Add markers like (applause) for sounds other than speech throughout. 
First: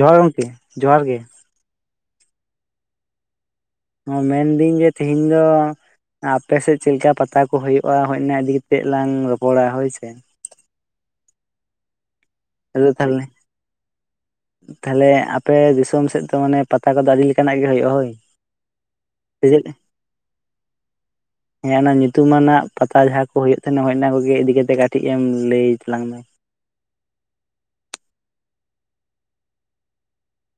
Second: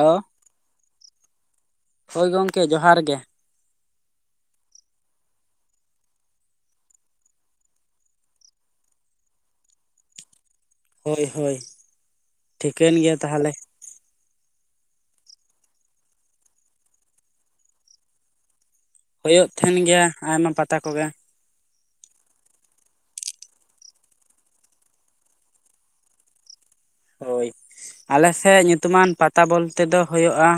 ᱡᱚᱦᱟᱨ ᱜᱚᱝᱠᱮ ᱡᱚᱦᱟᱨ ᱜᱮ᱾ ᱦᱳᱭ ᱜᱚᱝᱠᱮ ᱡᱚᱦᱟᱨ ᱜᱮ᱾ ᱚ ᱢᱮᱱ ᱫᱤᱹᱧ ᱡᱮ ᱛᱮᱦᱮᱧ ᱫᱚ ᱟᱯᱮ ᱥᱮᱫ ᱪᱮᱫ ᱞᱮᱠᱟ ᱯᱟᱛᱟ ᱠᱚ ᱦᱳᱭᱳᱜᱼᱟ ᱦᱳᱭ ᱚᱱᱟ ᱤᱫᱤ ᱠᱟᱛᱮᱜ ᱞᱟᱝ ᱨᱚᱯᱚᱲᱟ ᱦᱳᱭ ᱥᱮ᱾ ᱦᱳᱭ ᱦᱳᱭ ᱴᱷᱤᱠᱟᱹᱱ ᱜᱮᱭᱟ ᱛᱟᱦᱚᱞᱮ (unintelligible) ᱛᱟᱦᱞᱮ ᱟᱯᱮ ᱫᱤᱥᱚᱢ ᱥᱮᱫ ᱫᱚ ᱢᱟᱱᱮ ᱯᱟᱛᱟ ᱠᱚᱫᱚ ᱟᱹᱰᱤ ᱞᱮᱠᱟᱱᱟᱜ ᱜᱮ ᱦᱳᱭᱳᱜᱼᱟ ᱦᱳᱭ᱾ ᱥᱮ ᱦᱳᱭᱳᱜ ᱪᱮᱫ ᱛᱟᱦᱮᱱ ᱜᱮᱭᱟ, ᱟᱭᱢᱟ ᱯᱟᱛᱟ ᱠᱚᱜᱮ᱾ ᱦᱮᱸ ᱚᱱᱟ ᱧᱩᱛᱩᱢ ᱟᱱᱟᱜ ᱯᱟᱛᱟ ᱡᱟᱸᱦᱟ ᱠᱚ ᱦᱳᱭᱳᱜ ᱛᱟᱦᱮᱸᱱᱟ ᱚᱱᱟ ᱠᱚᱜᱮ ᱤᱫᱤ ᱠᱟᱛᱮᱜ ᱠᱟᱹᱴᱤᱡ ᱮᱢ ᱞᱟᱹᱭ ᱛᱟᱞᱟᱝ ᱢᱮ᱾ ᱦᱳᱭ ᱟᱞᱮ ᱥᱮᱫ ᱧᱩᱛᱩᱢ ᱟᱱ ᱯᱟᱛᱟ ᱵᱚᱞ ᱛᱮ ᱫᱚ ᱦᱳᱭᱳᱜᱼᱟ,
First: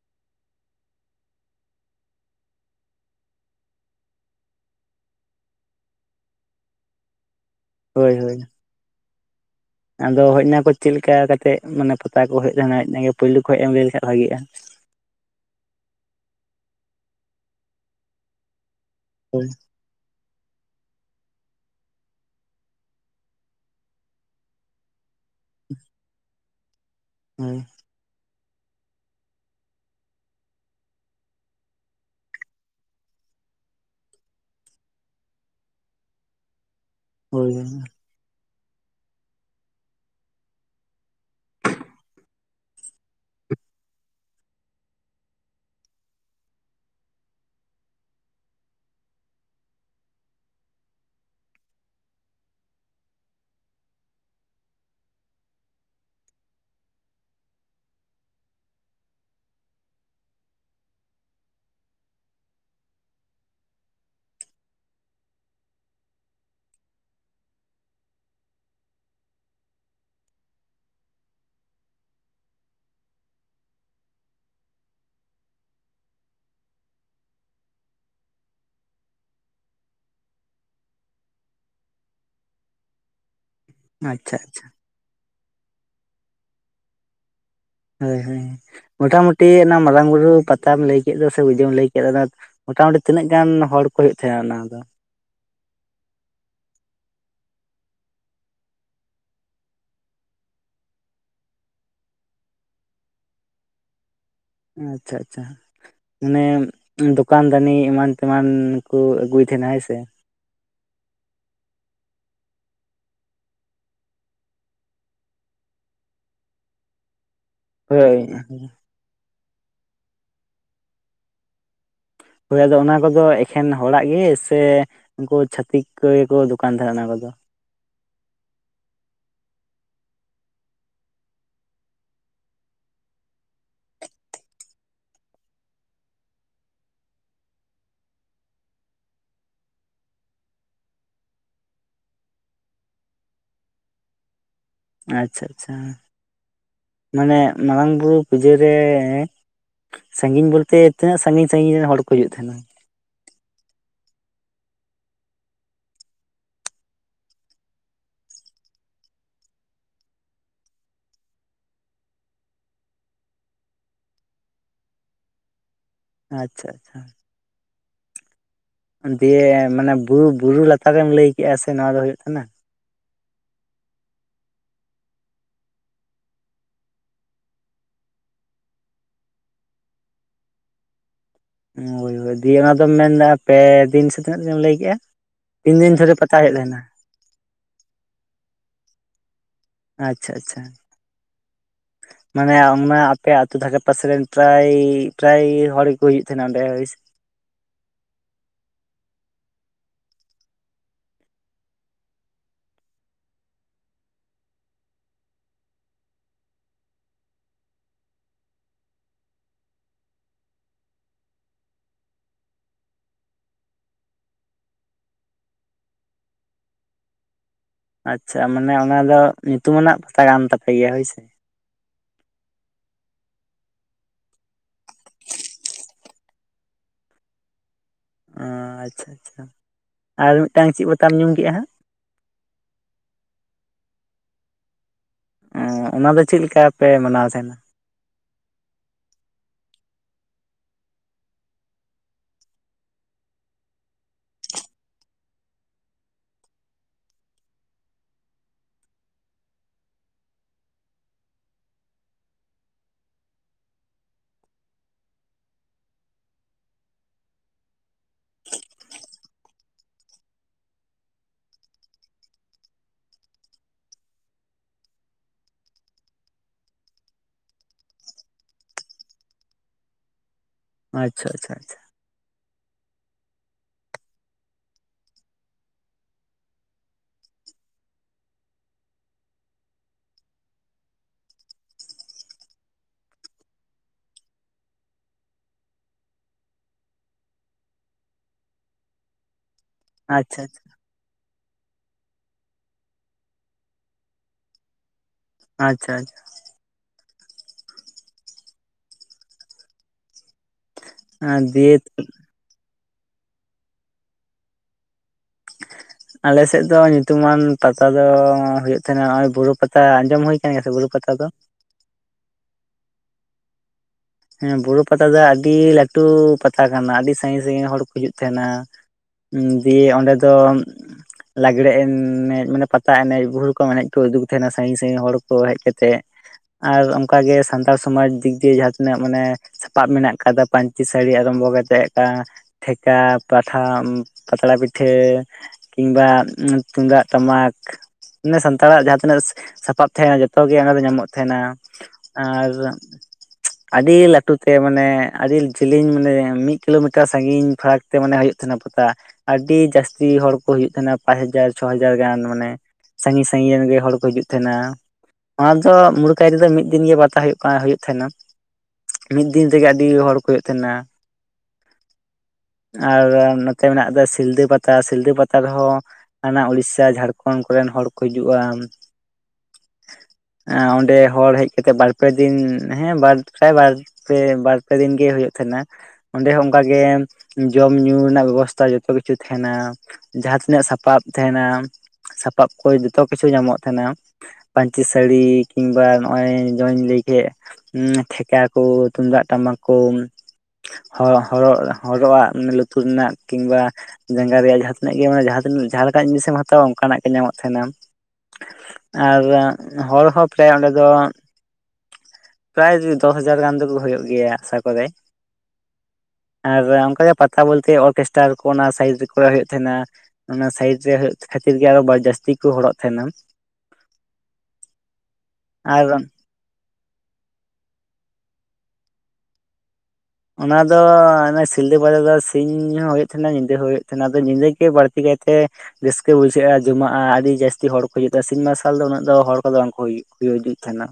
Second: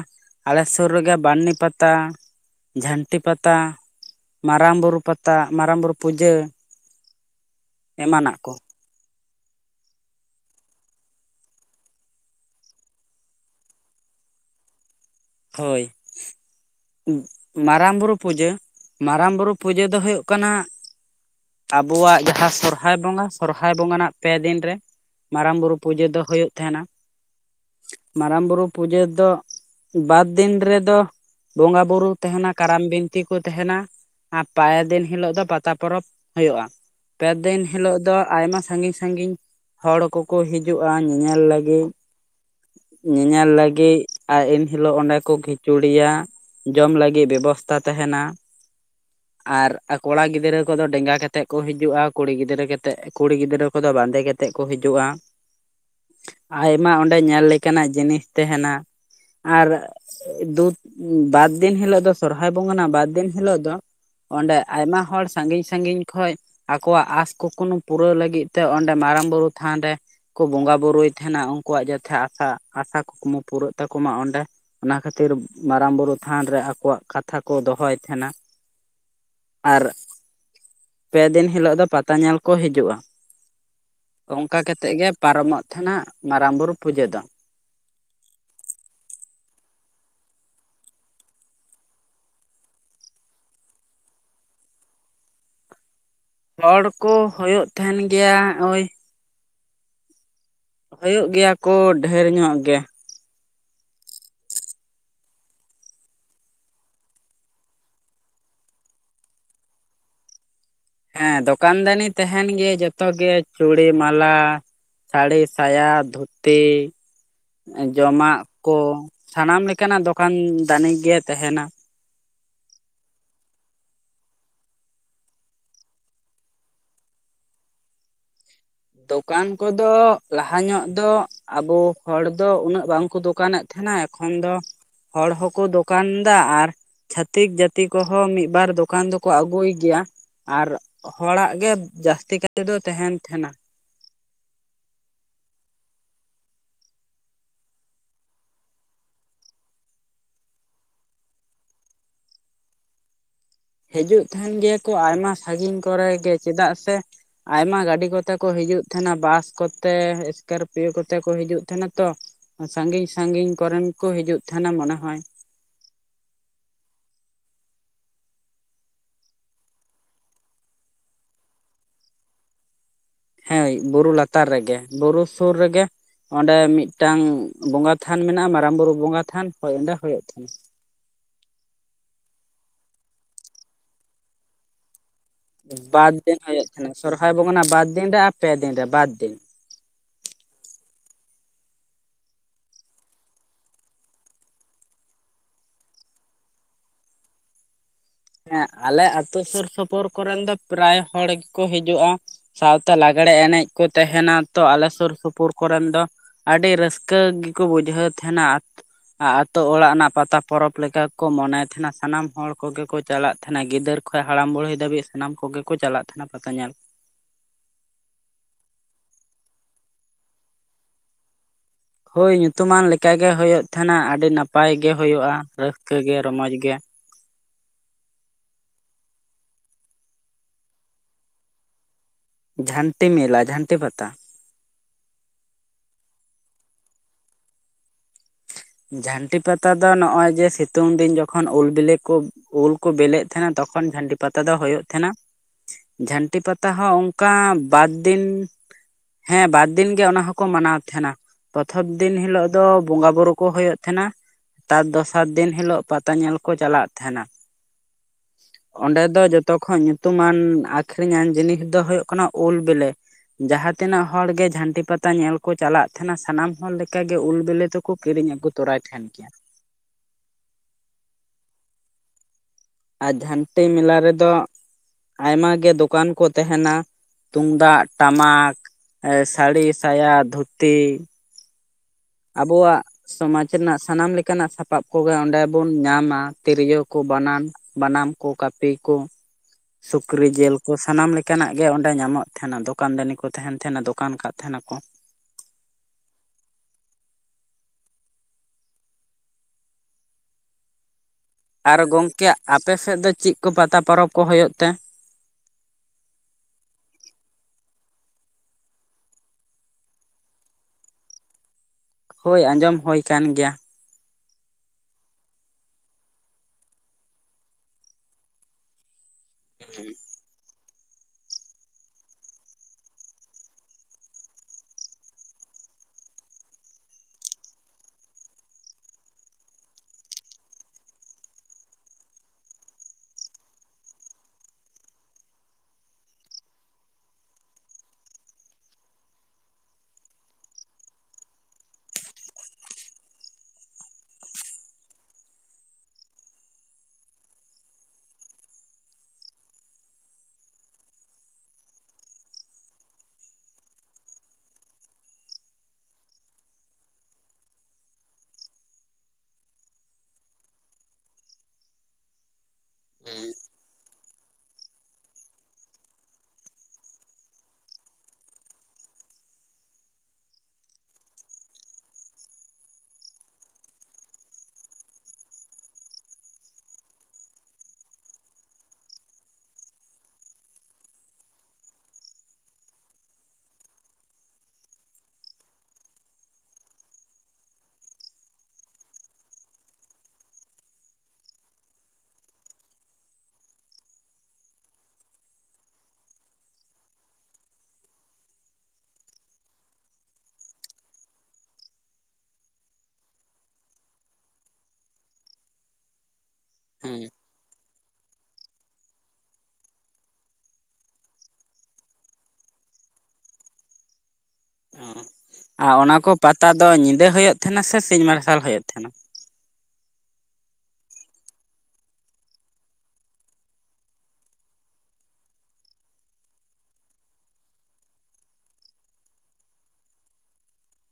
ᱟᱞᱮ ᱥᱩᱨ ᱨᱮᱜᱮ ᱵᱟᱹᱱᱤ ᱯᱟᱛᱟ ᱡᱷᱟᱹᱱᱴᱤ ᱯᱟᱛᱟ ᱢᱟᱨᱟᱝ ᱵᱩᱨᱩ ᱯᱟᱛᱟ ᱢᱟᱨᱟᱝ ᱵᱩᱨᱩ ᱯᱩᱡᱟᱹ᱾ ᱦᱳᱭ ᱮᱢᱟᱱᱟᱜ ᱦᱳᱭ ᱠᱚ ᱟᱫᱚ ᱦᱮᱡ ᱮᱱᱟᱠᱚ ᱪᱮᱫ ᱞᱮᱠᱟ ᱠᱟᱛᱮᱫ ᱢᱟᱱᱮ ᱯᱚᱛᱟ ᱠᱚ ᱦᱩᱭᱩᱜ ᱛᱟᱦᱮᱱᱟ ᱯᱳᱭᱞᱳ ᱠᱷᱚᱡ ᱮᱢ ᱞᱟᱹᱭ ᱞᱮᱠᱷᱟᱱ ᱵᱷᱟᱜᱤᱜ-ᱟ ᱦᱳᱭ ᱢᱟᱨᱟᱝ ᱵᱩᱨᱩ ᱯᱩᱡᱟᱹ ᱢᱟᱨᱟᱝ ᱦᱳᱭ ᱵᱩᱨᱩ ᱯᱩᱡᱟᱹ ᱫᱚ ᱦᱩᱭᱩᱜ ᱠᱟᱱᱟ ᱟᱵᱚᱣᱟᱜ ᱡᱟᱦᱟᱸ ᱥᱚᱨᱦᱟᱭ ᱵᱚᱸᱜᱟ ᱥᱚᱨᱦᱟᱭ ᱵᱚᱸᱜᱟ ᱨᱮᱱᱟᱜ ᱯᱮ ᱫᱤᱱ ᱨᱮ ᱢᱟᱨᱟᱝ ᱵᱩᱨᱩ ᱯᱩᱡᱟᱹ ᱫᱚ ᱦᱩᱭᱩᱜ ᱛᱟᱦᱮᱱᱟ ᱦᱳᱭ ᱢᱟᱨᱟᱝ ᱵᱩᱨᱩ ᱯᱩᱡᱟᱹ ᱨᱮ ᱫᱚ ᱵᱟᱨ ᱫᱤᱱ ᱨᱮᱫᱚ ᱵᱚᱸᱜᱟ ᱵᱩᱨᱩ ᱛᱟᱦᱮᱱᱟ ᱠᱟᱨᱟᱢ ᱵᱤᱱᱛᱤ ᱠᱚ ᱛᱟᱦᱮᱱᱟ ᱟᱨ ᱯᱮ ᱫᱤᱱ ᱦᱤᱞᱳᱜ ᱫᱚ ᱯᱟᱛᱟ ᱯᱚᱨᱚᱵᱽ ᱦᱩᱭᱩᱜ-ᱟ ᱯᱮ ᱦᱳᱭ ᱫᱤᱱ ᱦᱤᱞᱳᱜ ᱫᱚ ᱟᱭᱢᱟ ᱥᱟᱜᱤᱧ ᱥᱟᱜ ᱥᱟᱺᱜᱤᱧ ᱦᱚᱲ ᱠᱚᱠᱚ ᱦᱤᱡᱩᱜᱼᱟ ᱧᱮᱧᱮᱞ ᱞᱟᱹᱜᱤᱜ᱾ ᱧᱮᱧᱮᱞ ᱞᱟᱹᱜᱤᱫ ᱟᱭ ᱤᱱ ᱦᱤᱞᱳᱜ ᱚᱸᱰᱮ ᱠᱚ ᱠᱷᱤᱪᱩᱲᱤᱭᱟ ᱡᱚᱢ ᱞᱟᱹᱜᱤᱫ ᱵᱮᱵᱚᱥᱛᱟ ᱛᱟᱦᱮᱱᱟ ᱟᱨ ᱠᱚᱲᱟ ᱜᱤᱫᱽᱨᱟᱹ ᱠᱚᱫᱚ ᱰᱮᱸᱜᱟ ᱠᱟᱛᱮᱫ ᱠᱚ ᱦᱤᱡᱩᱜ-ᱟ ᱠᱩᱲᱤ ᱜᱤᱫᱽᱨᱟᱹ ᱠᱟᱛᱮᱫ ᱠᱩᱲᱤ ᱜᱤᱫᱽᱨᱟᱹ ᱠᱚᱫᱚ ᱵᱟᱸᱫᱮ ᱠᱟᱛᱮᱫ ᱠᱟᱛᱮᱫ ᱠᱚ ᱦᱤᱡᱩᱜ-ᱟ ᱟᱭᱢᱟ ᱚᱸᱰᱮ ᱧᱮᱞ ᱞᱮᱠᱟᱱᱟᱜ ᱡᱤᱱᱤᱥ ᱛᱟᱦᱮᱱᱟ ᱟᱨ ᱫᱩ ᱵᱟᱨ ᱫᱤᱱ ᱦᱤᱞᱳᱜ ᱫᱚ ᱥᱚᱨᱦᱟᱭ ᱵᱚᱸᱜᱟᱱᱟ ᱵᱟᱨᱫᱤᱱ ᱦᱤᱞᱳᱜ ᱫᱚ ᱚᱸᱰᱮ ᱟᱭᱢᱟ ᱦᱚᱲ ᱥᱟᱺᱜᱤᱧ ᱥᱟᱺᱜᱤᱧ ᱠᱷᱚᱱ ᱟᱠᱚᱣᱟᱜ ᱟᱸᱥ ᱠᱩᱠᱢᱩ ᱯᱩᱨᱟᱹᱣ ᱞᱟᱹᱜᱤᱫ ᱛᱮ ᱚᱸᱰᱮ ᱢᱟᱨᱟᱝ ᱵᱩᱨᱩ ᱛᱷᱟᱱ ᱨᱮ ᱠᱚ ᱵᱚᱸᱜᱟ ᱵᱩᱨᱩᱭ ᱛᱟᱦᱮᱱᱟ ᱩᱱᱠᱩᱣᱟᱜ ᱡᱟᱛᱮ ᱟᱥᱟ ᱟᱥᱟ ᱠᱩᱠᱢᱩ ᱯᱩᱨᱟᱹᱜ ᱛᱟᱠᱚ ᱢᱟ ᱚᱱᱟ ᱠᱷᱟᱹᱛᱤᱨ ᱢᱟᱨᱟᱝ ᱵᱩᱨᱩ ᱛᱷᱟᱱ ᱨᱮ ᱟᱠᱚᱣᱟᱜ ᱠᱟᱛᱷᱟ ᱠᱚ ᱫᱚᱦᱚᱭ ᱛᱟᱦᱮᱱᱟ ᱟᱨ ᱯᱮ ᱫᱤᱱ ᱦᱤᱞᱳᱜ ᱫᱚ ᱯᱟᱛᱟ ᱧᱮᱞ ᱠᱚ ᱦᱤᱡᱩᱜ-ᱟ ᱟᱪᱪᱷᱟ ᱟᱪᱪᱷᱟ ᱚᱱᱠᱟ ᱠᱟᱛᱮᱫ ᱜᱮ ᱯᱟᱨᱚᱢᱚᱜ ᱛᱟᱦᱮᱱᱟ ᱢᱟᱨᱟᱝ ᱵᱩᱨᱩ ᱯᱩᱡᱟᱹ ᱫᱚ ᱦᱳᱭ ᱦᱳᱭ ᱢᱚᱴᱟᱢᱩᱴᱤ ᱚᱱᱟ ᱢᱟᱨᱟᱝ ᱵᱩᱨᱩ ᱯᱟᱛᱟᱢ ᱞᱟᱹᱭ ᱠᱮᱫ ᱫᱚ ᱥᱮ ᱵᱩᱡᱷᱟᱹᱢ ᱞᱟᱹᱭ ᱠᱮᱫᱟ ᱢᱳᱴᱟᱟᱢᱩᱴᱤ ᱛᱤᱱᱟᱹᱜ ᱜᱟᱱ ᱦᱚᱲ ᱠᱚ ᱦᱳᱭᱜ ᱛᱟᱦᱮᱜ ᱚᱱᱟ ᱫᱚ ᱦᱚᱲ ᱠᱚ ᱦᱩᱭᱩᱜ ᱛᱟᱦᱮᱱ ᱜᱮᱭᱟ ᱳᱭ ᱦᱩᱭᱩᱜ ᱜᱮᱭᱟ ᱠᱚ ᱰᱷᱮᱨ ᱧᱚᱜ ᱜᱮ ᱟᱪᱪᱷᱟ ᱟᱪᱪᱷᱟ ᱢᱟᱱᱮ ᱫᱚᱠᱟᱱ ᱫᱟᱱᱤ ᱮᱢᱟᱱ ᱛᱮᱢᱟᱱ ᱠᱚ ᱟᱹᱜᱩᱭ ᱛᱟᱦᱮᱸᱱᱟ ᱦᱮᱥᱮ ᱦᱮᱸ ᱫᱚᱠᱟᱱ ᱫᱟᱱᱤ ᱛᱟᱦᱮᱱ ᱜᱮ ᱡᱚᱛᱚ ᱜᱮ ᱪᱩᱲᱤ ᱢᱟᱞᱟ ᱥᱟᱲᱤ ᱥᱟᱭᱟ ᱫᱷᱩᱛᱤ ᱦᱳᱭ ᱡᱚᱢᱟᱜ ᱠᱚ ᱥᱟᱱᱟᱢ ᱞᱮᱠᱟᱱᱟᱜ ᱫᱚᱠᱟᱱ ᱫᱟᱹᱱᱤ ᱜᱮ ᱛᱟᱦᱮᱱᱟ ᱦᱳᱭ ᱟᱫᱚ ᱚᱱᱟ ᱠᱚᱫᱚ ᱮᱠᱷᱮᱱ ᱦᱚᱲᱟᱜ ᱜᱮ ᱥᱮ ᱩᱱᱠᱩ ᱪᱷᱟᱟᱹᱛᱤᱠ ᱠᱚᱜᱮ ᱠᱚ ᱫᱚᱠᱟᱱ ᱛᱟᱦᱮᱸᱱᱟ ᱚᱱᱟ ᱠᱚᱫᱚ ᱫᱚᱠᱟᱱ ᱠᱚᱫᱚ ᱞᱟᱦᱟ ᱧᱚᱜ ᱫᱚ ᱟᱵᱚ ᱦᱚᱲ ᱫᱚ ᱩᱱᱟᱹᱜ ᱵᱟᱝᱠᱚ ᱫᱚᱠᱟᱱᱮᱫ ᱛᱟᱦᱮᱱᱟ ᱮᱠᱷᱚᱱ ᱫᱚ ᱦᱚᱲ ᱦᱚᱸᱠᱚ ᱫᱚᱠᱟᱱ ᱫᱟ ᱟᱨ ᱪᱷᱟᱛᱤᱠ ᱡᱟᱹᱛᱤ ᱠᱚᱦᱚ ᱢᱤᱫᱵᱟᱨ ᱫᱚᱠᱟᱱ ᱫᱚᱠᱚ ᱟᱹᱜᱩᱭ ᱜᱮᱭᱟ ᱟᱨ ᱦᱚᱲᱟᱜ ᱜᱮ ᱡᱟᱹᱥᱛᱤ ᱠᱟᱛᱮᱫ ᱫᱚ ᱛᱟᱦᱮᱱ ᱛᱟᱦᱮᱱᱟ ᱟᱪᱪᱷᱟ ᱟᱪᱪᱷᱟ ᱢᱟᱱᱮ ᱢᱟᱨᱟᱝ ᱵᱩᱨᱩ ᱯᱩᱡᱟᱹᱨᱮ ᱥᱟᱺᱜᱤᱧ ᱵᱚᱞᱛᱮ ᱛᱤᱱᱟᱹᱜ ᱥᱟᱺᱜᱤᱧ ᱥᱟᱺᱜᱤᱧ ᱨᱮᱱ ᱦᱚᱲ ᱠᱚ ᱦᱤᱡᱩᱜ ᱛᱟᱦᱮᱱᱟ ᱦᱤᱡᱩᱜ ᱛᱟᱦᱮᱱ ᱜᱮᱭᱟ ᱠᱚ ᱟᱭᱢᱟ ᱥᱟᱹᱜᱤᱧ ᱠᱚᱨᱮ ᱜᱮ ᱪᱮᱫᱟᱜ ᱥᱮ ᱟᱭᱢᱟ ᱜᱟᱹᱰᱤ ᱠᱚᱛᱮ ᱠᱚ ᱦᱤᱡᱩᱜ ᱛᱟᱦᱮᱱᱟ ᱵᱟᱥ ᱠᱚᱛᱮ ᱥᱠᱚᱨᱯᱤᱭᱳ ᱠᱚᱛᱮ ᱠᱚ ᱦᱤᱡᱩᱜ ᱛᱟᱦᱮᱱᱟ ᱛᱚ ᱥᱟᱺᱜᱤᱧ ᱥᱟᱺᱜᱤᱧ ᱠᱚᱨᱮᱱ ᱠᱚ ᱦᱤᱡᱩᱜ ᱛᱟᱦᱮᱱᱟ ᱢᱚᱱᱮ ᱦᱚᱭ ᱟᱪᱪᱷᱟ ᱟᱪᱪᱷᱟ ᱫᱤᱭᱮ ᱢᱟᱱᱮ ᱵᱩᱨᱩ ᱵᱩᱨᱩ ᱞᱟᱛᱟᱨᱮᱢ ᱞᱟᱹᱭ ᱠᱮᱜ-ᱟ ᱥᱮ ᱱᱚᱣᱟ ᱫᱚ ᱦᱩᱭᱩᱜ ᱠᱟᱱᱟ ᱦᱮ ᱵᱩᱨᱩ ᱞᱟᱛᱟᱨ ᱨᱮᱜᱮ ᱵᱩᱨᱩ ᱥᱩᱨ ᱨᱮᱜᱮ ᱚᱸᱰᱮ ᱢᱤᱫᱴᱟᱝ ᱵᱚᱸᱜᱟ ᱛᱷᱟᱱ ᱢᱮᱱᱟᱜ-ᱟ ᱢᱟᱨᱟᱝ ᱵᱩᱨᱩ ᱵᱚᱸᱜᱟ ᱛᱷᱟᱱ ᱦᱳᱭ ᱚᱸᱰᱮ ᱦᱩᱭᱩᱜ ᱛᱟᱦᱮᱱᱟ ᱳᱭ ᱳᱭ ᱫᱤᱭᱮ ᱚᱱᱟ ᱫᱚᱢ ᱢᱮᱱᱫᱟ ᱯᱮ ᱫᱤᱱ ᱥᱮ ᱛᱤᱱᱟᱹᱜ ᱫᱤᱱ ᱮᱢ ᱞᱟᱹᱭ ᱠᱮᱫᱮᱜ-ᱟ᱾ ᱛᱤᱱ ᱫᱤᱱ ᱵᱟᱨ ᱫᱷᱚᱨᱮ ᱯᱟᱛᱟ ᱦᱮᱡ ᱦᱩᱭᱩᱜ ᱞᱮᱱᱟ ᱛᱟᱦᱮᱱᱟ ᱥᱚᱨᱦᱟᱭ ᱵᱚᱜᱟ ᱠᱟᱱᱟ ᱵᱟᱨ ᱫᱤᱱ ᱨᱮ ᱟᱨ ᱯᱮ ᱫᱤᱱ ᱨᱮ ᱵᱟᱨ ᱫᱤᱱ ᱟᱪᱷᱟ ᱟᱪᱷᱟ ᱢᱟᱱᱮ ᱚᱱᱟ ᱟᱯᱮ ᱟᱛᱳ ᱫᱷᱟᱨᱮ ᱯᱟᱥᱮᱨᱮᱱ ᱯᱨᱟᱭ ᱯᱨᱟᱭ ᱦᱚᱲ ᱜᱮᱠᱚ ᱦᱩᱭᱩᱜ ᱛᱟᱦᱮᱱᱟ ᱚᱸᱰᱮ ᱦᱮᱸ ᱟᱞᱮ ᱟᱹᱛᱩ ᱥᱩᱨ ᱥᱩᱯᱩᱨ ᱠᱚᱨᱮᱱ ᱫᱚ ᱯᱨᱟᱭ ᱦᱚᱲ ᱜᱮᱠᱚ ᱦᱤᱡᱩᱜᱼᱟ ᱥᱟᱶᱛᱮ ᱞᱟᱜᱽᱲᱮ ᱮᱱᱮᱡ ᱠᱚ ᱛᱟᱦᱮᱱᱟ ᱛᱚ ᱟᱞᱮ ᱥᱩᱨ ᱥᱩᱯᱩᱨ ᱠᱚᱨᱮᱱ ᱫᱚ ᱟᱹᱰᱤ ᱨᱟᱹᱥᱠᱟᱹ ᱜᱮᱠᱚ ᱵᱩᱡᱷᱟᱹᱣ ᱛᱟᱦᱮᱸᱱᱟ ᱟᱛᱳ ᱚᱲᱟᱜ ᱨᱮᱱᱟᱜ ᱯᱟᱛᱟ ᱯᱚᱨᱚᱵᱽ ᱞᱮᱠᱟ ᱠᱚ ᱢᱟᱱᱮ ᱮᱫ ᱛᱟᱦᱮᱱᱟ ᱥᱟᱱᱟᱢ ᱦᱚᱲ ᱠᱚᱜᱮ ᱠᱚ ᱪᱟᱞᱟᱜ ᱛᱟᱦᱮᱱᱟ ᱜᱤᱫᱟᱹᱨ ᱠᱷᱚᱡ ᱦᱟᱲᱟᱢ ᱵᱩᱲᱦᱤ ᱫᱷᱟᱹᱵᱤᱡ ᱥᱟᱱᱟᱢ ᱠᱚᱜᱮ ᱠᱚ ᱪᱟᱞᱟᱜ ᱛᱟᱦᱮᱱᱟ ᱯᱟᱛᱟ ᱧᱮᱞ ᱟᱪᱷᱟ ᱢᱟᱱᱮ ᱚᱱᱟ ᱫᱚ ᱧᱩᱛᱩᱢᱟᱱᱟᱜ ᱯᱟᱛᱟ ᱠᱟᱱ ᱛᱟᱯᱮ ᱜᱮᱭᱟ ᱦᱳᱭ ᱥᱮ ᱦᱳᱭ ᱧᱩᱛᱩᱢᱟᱱ ᱞᱮᱠᱟ ᱜᱮ ᱦᱩᱭᱩᱜ ᱛᱟᱦᱮᱱᱟ ᱟᱹᱰᱤ ᱱᱟᱯᱟᱭ ᱜᱮ ᱦᱩᱭᱩᱜ-ᱟ ᱨᱟᱹᱥᱠᱟᱹ ᱜᱮ ᱨᱚᱢᱚᱡᱽ ᱜᱮ ᱚ ᱟᱪᱪᱷᱟ ᱟᱪᱪᱷᱟ ᱟᱨ ᱢᱤᱫᱴᱟᱝ ᱪᱮᱫ ᱵᱟᱛᱟᱢ ᱧᱩᱢ ᱠᱮᱫ-ᱟ ᱦᱟᱜ ᱡᱷᱟᱱᱴᱤ ᱢᱮᱞᱟ ᱡᱷᱟᱱᱴᱤ ᱯᱟᱛᱟ ᱮᱸ ᱚᱱᱟ ᱫᱚ ᱪᱮᱫ ᱞᱮᱠᱟᱹ ᱯᱮ ᱢᱟᱱᱟᱣ ᱛᱟᱦᱮᱱᱟ ᱡᱷᱟᱹᱱᱴᱤ ᱯᱟᱛᱟ ᱫᱚ ᱱᱚᱜ ᱚᱚᱭ ᱡᱮ ᱥᱤᱛᱩᱝ ᱫᱤᱱ ᱡᱚᱠᱷᱚᱱ ᱩᱞ ᱵᱤᱞᱤ ᱠᱚ ᱩᱞ ᱠᱚ ᱵᱞᱮᱫ ᱛᱟᱦᱮᱱᱟ ᱛᱚᱠᱷᱚᱱ ᱡᱷᱟᱹᱱᱴᱤ ᱯᱟᱛᱟ ᱫᱚᱳᱭᱳᱜ ᱛᱟᱦᱮ ᱱᱟ ᱡᱷᱟᱹᱱᱴᱤ ᱯᱟᱛᱟ ᱦᱚᱸ ᱚᱱᱠᱟ ᱵᱟᱨ ᱫᱤᱱ ᱦᱮᱸ ᱵᱟᱨ ᱫᱤᱱ ᱜᱮ ᱚᱱᱟ ᱦᱚᱸᱠᱚ ᱢᱟᱱᱟᱣ ᱛᱟᱦᱮᱸᱱᱟ ᱯᱚᱛᱷᱚᱢ ᱫᱤᱱ ᱦᱤᱞᱚᱜ ᱫᱚ ᱵᱚᱸᱜᱟ ᱵᱩᱨᱩ ᱠᱚ ᱦᱚᱭᱚᱜ ᱛᱟᱦᱮᱸᱱᱟ ᱛᱟᱨ ᱫᱚᱥᱟᱨ ᱫᱤᱱ ᱦᱤᱞᱳᱜ ᱯᱟᱛᱟ ᱧᱮᱞ ᱠᱚ ᱪᱟᱞᱟᱜ ᱛᱟᱦᱮᱸᱱᱟ (inaudible) ᱚᱸᱰᱮ ᱫᱚ ᱡᱚᱛᱚ ᱠᱷᱚᱡ ᱧᱩᱛᱩᱢᱟᱱ ᱟᱹᱷᱨᱤᱧᱟᱱ ᱡᱤᱱᱤᱥ ᱫᱚ ᱦᱩᱭᱩᱜ ᱠᱟᱱᱟ ᱩᱞ ᱵᱤᱞᱤ ᱡᱟᱦᱟᱸ ᱛᱤᱱᱟᱹᱜ ᱦᱚᱲ ᱜᱮ ᱡᱷᱟᱹᱱᱴᱤ ᱯᱟᱛᱟ ᱧᱮᱞ ᱠᱚ ᱪᱟᱞᱟᱜ ᱛᱟᱦᱮᱸᱱᱟ ᱥᱟᱱᱟᱢ ᱦᱚᱲᱞᱮᱠᱟᱜ ᱜᱮ ᱩᱞ ᱵᱤᱞᱤ ᱛᱮᱠᱚ ᱠᱤᱨᱤᱧ ᱟᱹᱜᱩ ᱛᱚᱨᱟᱭ ᱛᱟᱦᱮᱱ ᱟᱪᱷᱟ ᱟᱪᱷᱟ ᱟᱪᱷᱟ ᱟᱨ ᱡᱷᱟᱱᱴᱤ ᱢᱮᱞᱟ ᱨᱮᱫᱚ ᱟᱭᱢᱟ ᱜᱮ ᱫᱚᱠᱟᱱ ᱠᱚ ᱛᱟᱦᱮᱱᱟ ᱛᱩᱢᱫᱟᱜ ᱴᱟᱢᱟᱠ ᱥᱟᱹᱲᱤ ᱥᱟᱭᱟ ᱫᱷᱩᱛᱤ ᱟᱵᱚᱣᱟᱜ ᱥᱚᱢᱟᱡᱽ ᱨᱮᱱᱟᱜ ᱥᱟᱱᱟᱢ ᱞᱮᱠᱟᱱᱟᱜ ᱥᱟᱯᱟᱵ ᱠᱚᱜᱮ ᱚᱸᱰᱮ ᱵᱚᱱ ᱧᱟᱢᱟ ᱛᱤᱨᱭᱳ ᱠᱚ ᱵᱟᱱᱟᱢ ᱵᱟᱱᱟᱢ ᱠᱚ ᱠᱟᱹᱯᱤ ᱠᱚ ᱥᱩᱠᱨᱤ ᱟᱪᱪᱷᱟ ᱡᱤᱞ ᱠᱚ ᱥᱟᱱᱟᱢ ᱞᱮᱠᱟ ᱚᱱᱠᱟᱱᱟᱜ ᱜᱮ ᱚᱸᱰᱮ ᱧᱟᱢᱚᱜ ᱛᱟᱦᱮᱱᱟ ᱫᱚᱠᱟᱱ ᱫᱟᱱᱤ ᱠᱚ ᱛᱟᱦᱮᱱ ᱛᱟᱦᱮᱱᱟ ᱫᱚᱠᱟᱱᱠᱫ ᱛᱟᱦᱮᱱᱟᱠᱚ ᱟᱪᱷᱟ ᱟᱪᱷᱟ ᱟᱨ ᱜᱚᱝᱠᱮ ᱟᱯᱮ ᱥᱮᱫ ᱫᱚ ᱪᱮᱫ ᱠᱚ ᱯᱟᱛᱟ ᱯᱚᱨᱚᱵᱽ ᱠᱚ ᱦᱩᱭᱩᱜ ᱛᱮ (inaudible) ᱟᱞᱮᱥᱮᱫ ᱫᱚ ᱧᱩᱛᱩᱢᱟᱱ ᱯᱟᱛᱟ ᱫᱚ ᱦᱩᱭᱩᱜ ᱛᱟᱦᱮᱸᱱᱟ ᱱᱚᱜ ᱚᱚᱭ ᱵᱩᱨᱩ ᱯᱟᱛᱟ ᱟᱸᱡᱚᱢ ᱦᱩᱭ ᱠᱟᱱ ᱜᱮᱭᱟ ᱥᱮ ᱵᱩᱨᱩ ᱯᱟᱛᱟ ᱫᱚ ᱦᱳᱭ ᱟᱸᱡᱚᱢ ᱦᱳᱭ ᱠᱟᱱ ᱜᱮᱭᱟ ᱦᱮᱸ ᱵᱩᱨᱩ ᱯᱟᱛᱟ ᱫᱚ ᱟᱹᱰᱤ ᱞᱟᱹᱴᱩ ᱯᱟᱛᱟ ᱠᱟᱱᱟ ᱟᱹᱰᱤ ᱥᱟᱺᱜᱤᱧ ᱥᱟᱹᱜᱤᱧ ᱦᱚᱲ ᱠᱚ ᱦᱤᱭᱩᱜ ᱛᱟᱦᱮᱸᱱᱟ ᱫᱤᱭᱮ ᱚᱸᱰᱮ ᱫᱚ ᱞᱟᱜᱽᱲᱮ ᱮᱱᱮᱡ ᱢᱟᱱᱮ ᱯᱟᱛᱟ ᱮᱱᱮᱡ ᱵᱩᱨᱩ ᱠᱚ ᱮᱱᱮᱡ ᱠᱚ ᱩᱫᱩᱜ ᱠᱚ ᱛᱟᱦᱮᱱᱟ ᱥᱟᱺᱜᱤᱧ ᱥᱟᱺᱜᱤᱧ ᱦᱚᱲ ᱠᱚ ᱦᱮᱡ ᱠᱟ ᱠᱟᱛᱮᱫ ᱟᱨ ᱚᱱᱠᱟᱟᱜ ᱜᱮ ᱥᱟᱱᱛᱟᱲ ᱥᱚᱢᱟᱡᱽ ᱫᱤᱠ ᱫᱤᱭᱮ ᱡᱟᱦᱟᱸ ᱛᱤᱱᱟᱹᱜ ᱢᱟᱱᱮ ᱥᱟᱯᱟᱵ ᱢᱮᱱᱟᱜ ᱟᱠᱟᱫᱟ ᱯᱟᱟᱹᱧᱪᱤ ᱥᱟᱹᱲᱤ ᱟᱨᱟᱢᱵᱚ ᱠᱟᱛᱮᱫ ᱮᱸ ᱴᱷᱮᱠᱟ ᱯᱟᱴᱷᱟ ᱯᱟᱛᱲᱟ ᱯᱤᱴᱷᱟᱹ ᱠᱤᱝ ᱵᱟ ᱛᱩᱢᱫᱟᱜ ᱴᱟᱢᱟᱠ ᱢᱟᱱᱮ ᱥᱟᱱᱛᱟᱲᱟᱜ ᱡᱟᱦᱟᱸ ᱛᱤᱱᱟᱹᱜ ᱥᱟᱯᱟᱵ ᱛᱟᱦᱮᱱᱟ ᱡᱚᱛᱚ ᱜᱮ ᱚᱸᱰᱮ ᱫᱚ ᱧᱟᱢᱚᱜ ᱛᱟᱦᱮᱱᱟ ᱟᱨ ᱟᱹᱰᱤ ᱞᱟᱹᱴᱩ ᱛᱮ ᱢᱟᱱᱮ ᱟᱹᱰᱤ ᱡᱮᱞᱮᱧ ᱢᱟᱱᱮ ᱢᱤᱫ ᱠᱤᱞᱳᱢᱤᱴᱟᱨ ᱥᱟᱺᱜᱤᱧ ᱯᱷᱟᱨᱟᱠ ᱛᱮ ᱢᱟᱱᱮ ᱦᱩᱭᱩᱜ ᱛᱟᱦᱮᱱᱟ ᱯᱟᱛᱟ ᱟᱹᱰᱤ ᱡᱟᱹᱟᱥᱛᱤ ᱦᱚᱲ ᱠᱚ ᱦᱩᱭᱩᱜ ᱛᱟᱦᱮᱱᱟ ᱯᱟᱸᱪ ᱦᱟᱡᱟᱨ ᱪᱷᱚ ᱦᱟᱡᱟᱨ ᱜᱟᱱ ᱢᱟᱱᱮ ᱥᱟᱺᱜᱤᱧ ᱥᱟᱺᱜᱤᱧ ᱨᱮᱱ ᱜᱮ ᱦᱚᱲ ᱠᱚ ᱦᱤᱡᱩᱜ ᱛᱟᱦᱮᱱᱟ ᱚᱱᱟ ᱫᱚ ᱢᱩᱲ ᱠᱟᱭ ᱨᱮ ᱫᱚ ᱢᱤᱫ ᱫᱤᱱ ᱜᱮ ᱵᱟᱛᱟ ᱦᱩᱭᱩᱜ ᱦᱩᱭᱩᱜ ᱛᱟᱦᱮᱸᱱᱟ ᱢᱤᱫ ᱫᱤᱱ ᱛᱮᱜᱮ ᱟᱹᱰᱤ ᱦᱚᱲ ᱠᱚ ᱦᱩᱭᱩᱜ ᱛᱟᱦᱮᱱᱟ ᱟᱨ ᱱᱚᱛᱮ ᱢᱮᱱᱟᱜᱠᱟᱫᱟ ᱥᱤᱞᱫᱟᱹ ᱯᱟᱛᱟ ᱯᱟᱛᱟ ᱥᱤᱞᱫᱟᱹ ᱯᱟᱛᱟ ᱨᱮᱦᱚᱸ ᱦᱟᱱᱟ ᱩᱲᱤᱥᱟ ᱡᱷᱟᱲᱠᱷᱚᱸᱰ ᱠᱚᱨᱮᱱ ᱦᱚᱲ ᱠᱚ ᱦᱤᱡᱩᱜᱼᱟ ᱚᱸᱰᱮ ᱦᱚᱲ ᱦᱮᱡ ᱠᱟᱛᱮᱜ ᱵᱟᱨ ᱯᱮ ᱫᱤᱱ ᱦᱮᱸ ᱵᱟᱨ (unintelligible) ᱵᱟᱨ ᱯᱮ ᱵᱟᱨ ᱯᱮ ᱫᱤᱱ ᱜᱮ ᱦᱩᱭᱩᱜ ᱛᱟᱦᱮᱸᱱᱟ ᱚᱸᱰᱮ ᱦᱚᱸ ᱚᱱᱠᱟᱜᱮ ᱡᱚᱢ ᱧᱩᱩ ᱨᱮᱱᱟᱜ ᱵᱮᱵᱚᱥᱛᱟ ᱡᱚᱛᱚ ᱠᱤᱪᱷᱩ ᱛᱟᱦᱮᱱᱟ ᱡᱟᱦᱟᱸ ᱛᱤᱱᱟᱹᱜ ᱥᱟᱯᱟᱵ ᱛᱟᱦᱮᱱᱟ ᱥᱟᱯᱟᱯ ᱠᱚ ᱡᱚᱛᱚ ᱠᱤᱪᱷᱩ ᱧᱟᱢᱚᱜ ᱛᱟᱦᱮᱱᱟ ᱯᱟᱹᱧᱪᱤ ᱥᱟᱹᱲᱤ ᱠᱤᱝᱵᱟ ᱱᱚᱜᱼ ᱚᱭ ᱡᱚᱢᱧ ᱞᱟᱹᱭᱠᱮᱜ ᱴᱷᱮᱠᱟ ᱠᱚ ᱛᱩᱢᱫᱟᱜ ᱴᱟᱢᱟᱠ ᱠᱚ ᱦ ᱦ ᱦᱚᱨᱚᱜᱟᱜ ᱞᱩᱛᱩᱨ ᱨᱮᱱᱟᱜ ᱠᱤᱝᱵᱟ ᱡᱟᱸᱜᱟ ᱨᱮᱭᱟᱜ ᱡᱟᱦᱟᱸ ᱛᱤᱱᱟᱹᱜ ᱜᱮ ᱡᱟᱦᱟᱸ ᱛᱱᱟᱹᱜ ᱡᱟᱦᱟᱸ ᱞᱮᱠᱟᱱᱟᱜ ᱡᱤᱱᱤᱥᱮᱢ ᱦᱟᱛᱟᱣᱟ ᱚᱱᱠᱟᱱᱟᱜ ᱜᱮ ᱧᱟᱢᱚᱜ ᱛᱟᱦᱮᱱᱟ ᱟᱨ ᱦᱚᱲ ᱦᱚᱸ ᱯᱨᱟᱭ ᱚᱸᱰᱮ ᱫᱚ ᱯᱨᱟᱭ ᱫᱚᱥ ᱦᱟᱡᱟᱨ ᱜᱟᱱ ᱫᱚᱠᱚ ᱦᱩᱭᱩᱜ ᱜᱮᱭᱟ ᱟᱥᱟ ᱠᱚᱨᱮ ᱟᱨ ᱦᱮᱸ ᱚᱱᱠᱟᱜᱮ ᱯᱟᱛᱟ ᱵᱚᱞᱛᱮ ᱛᱮ ᱚᱨᱠᱮᱥᱴᱟᱨ ᱠᱚ ᱚᱱᱟ ᱥᱟᱭᱤᱰ ᱠᱚᱨᱮ ᱦᱩᱭᱩᱜ ᱛᱟᱦᱮᱱᱟ ᱚᱱᱟ ᱥᱟᱭᱤᱰ ᱨᱮ ᱦᱳᱭᱳᱜ ᱠᱷᱟᱹᱛᱤᱨ ᱜᱮ ᱟᱨᱚ ᱡᱟᱹᱥᱛᱤ ᱠᱚ ᱦᱚᱲᱚᱜ ᱛᱟᱦᱮᱱᱟ ᱟᱨ ᱚᱱᱟᱠᱚ ᱯᱟᱛᱟ ᱫᱚ ᱧᱤᱫᱟᱹ ᱦᱩᱭᱩᱜ ᱛᱟᱦᱮᱸᱱᱟ ᱥᱮ ᱥᱤᱧ ᱢᱟᱨᱥᱟᱞ ᱦᱩᱭᱩᱜ ᱛᱟᱦᱮᱸᱱᱟ ᱚᱱᱟ ᱫᱚ ᱥᱤᱞᱫᱟᱹ ᱯᱟᱛᱟ ᱫᱚ ᱥᱤᱧ ᱦᱚᱸ ᱦᱩᱭᱩᱜ ᱛᱟᱦᱮᱱᱟ ᱧᱤᱫᱟᱹ ᱦᱚᱸ ᱦᱩᱭᱩᱜ ᱛᱟᱦᱮᱱᱟ ᱟᱫᱚ ᱧᱤᱫᱟᱹ ᱜᱮ ᱵᱟᱹᱲᱛᱤ ᱠᱟᱭᱛᱮ ᱨᱟᱹᱥᱠᱟᱹ ᱵᱩᱡᱷᱟᱹᱜᱼᱟ ᱡᱚᱢᱟᱜᱼᱟ ᱟᱹᱰᱤ ᱡᱟᱹᱥᱛᱤ ᱦᱚᱲ ᱠᱚ ᱡᱚᱛᱚ ᱥᱤᱧ ᱢᱟᱨᱥᱟᱞ ᱫᱚ ᱩᱱᱟᱹᱜ ᱫᱚ ᱦᱚᱲ ᱠᱚᱫᱚ ᱵᱟᱝ ᱠᱚ ᱦᱩᱭᱩᱜ ᱦᱤᱡᱩᱜ ᱛᱟᱦᱮᱱᱟ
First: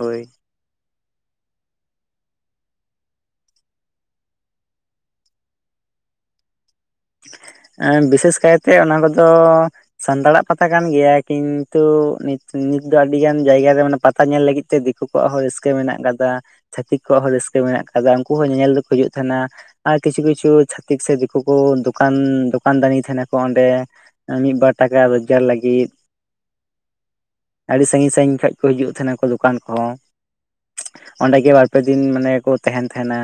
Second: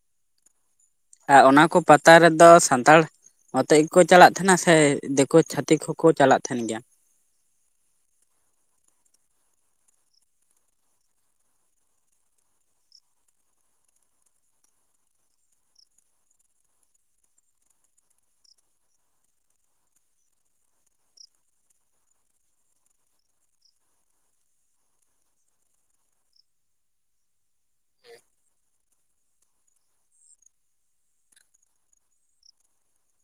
ᱦᱳᱭ ᱟᱨ ᱚᱱᱟ ᱠᱚ ᱯᱟᱛᱟ ᱨᱮᱫᱚ ᱥᱟᱱᱛᱷᱟᱲ ᱚᱛᱮᱜ ᱜᱮᱠᱚ ᱪᱟᱞᱟᱜ ᱛᱟᱦᱮᱱᱟ ᱥᱮ ᱫᱤᱠᱩ ᱪᱷᱟᱛᱤᱠ ᱦᱚᱸᱠᱚ ᱪᱟᱞᱟᱜ ᱛᱟᱦᱮᱱ ᱜᱮᱭᱟ ᱮ ᱵᱤᱥᱮᱥ ᱠᱟᱭᱛᱮ ᱚᱱᱟ ᱠᱚᱫᱚ ᱥᱟᱱᱛᱟᱲᱟᱜ ᱯᱟᱛᱟ ᱠᱟᱱ ᱜᱮᱭᱟ ᱠᱤᱱᱛᱩ ᱱᱤᱛ ᱫᱚ ᱟᱹᱰᱤ ᱜᱟᱱ ᱡᱟᱭᱜᱟ ᱨᱮ ᱢᱟᱱᱮ ᱯᱟᱛᱟ ᱧᱮᱞ ᱞᱟᱹᱜᱤᱫ ᱛᱮ ᱫᱤ ᱦᱩᱹᱠᱩ ᱠᱚᱣᱟᱜ ᱦᱚᱸ ᱨᱟᱹᱥᱠᱟᱹ ᱢᱮᱱᱟᱜ ᱟᱠᱟᱫᱟ ᱪᱷᱟᱹᱛᱤᱠ ᱠᱚᱣᱟᱜ ᱦᱚᱸ ᱨᱟᱹᱥᱠᱟᱹ ᱢᱮᱱᱟᱜ ᱟᱠᱟᱫᱟ ᱩᱱᱠᱩ ᱦᱚᱸ ᱧᱮᱧᱮᱞ ᱫᱚᱠᱚ ᱦᱤᱡᱩᱜ ᱛᱟᱦᱮᱸᱱᱟ ᱟᱨ ᱠᱪᱩ ᱠᱪᱩ ᱪᱷᱟᱛᱤᱠ ᱥᱮ ᱫᱤᱠᱩᱠᱚᱼ ᱫᱚᱠᱟᱱ ᱫᱚᱠᱟᱱ ᱫᱟᱱᱤ ᱛᱟᱦᱮᱱᱟᱠᱚ ᱚᱸᱰᱮ ᱢᱤᱫ ᱵᱟᱨ ᱴᱟᱠᱟ ᱨᱳᱡᱽᱜᱟᱨ ᱞᱟᱹᱜᱤᱫ ᱟᱹᱰᱤ ᱥᱟᱺᱜᱤᱧ ᱥᱟᱺᱜᱤᱧ ᱠᱷᱚᱡ ᱠᱚ ᱦᱤᱡᱩᱜ ᱛᱟᱦᱮᱱᱟ ᱠᱚ ᱫᱚᱠᱟᱱ ᱠᱚ ᱚᱸᱰᱮ ᱜᱮᱮ ᱵᱟᱨᱯᱮ ᱫᱤᱱ ᱢᱟᱱᱮ ᱠᱚ ᱛᱟᱦᱮᱱ ᱛᱟᱦᱮᱱᱟ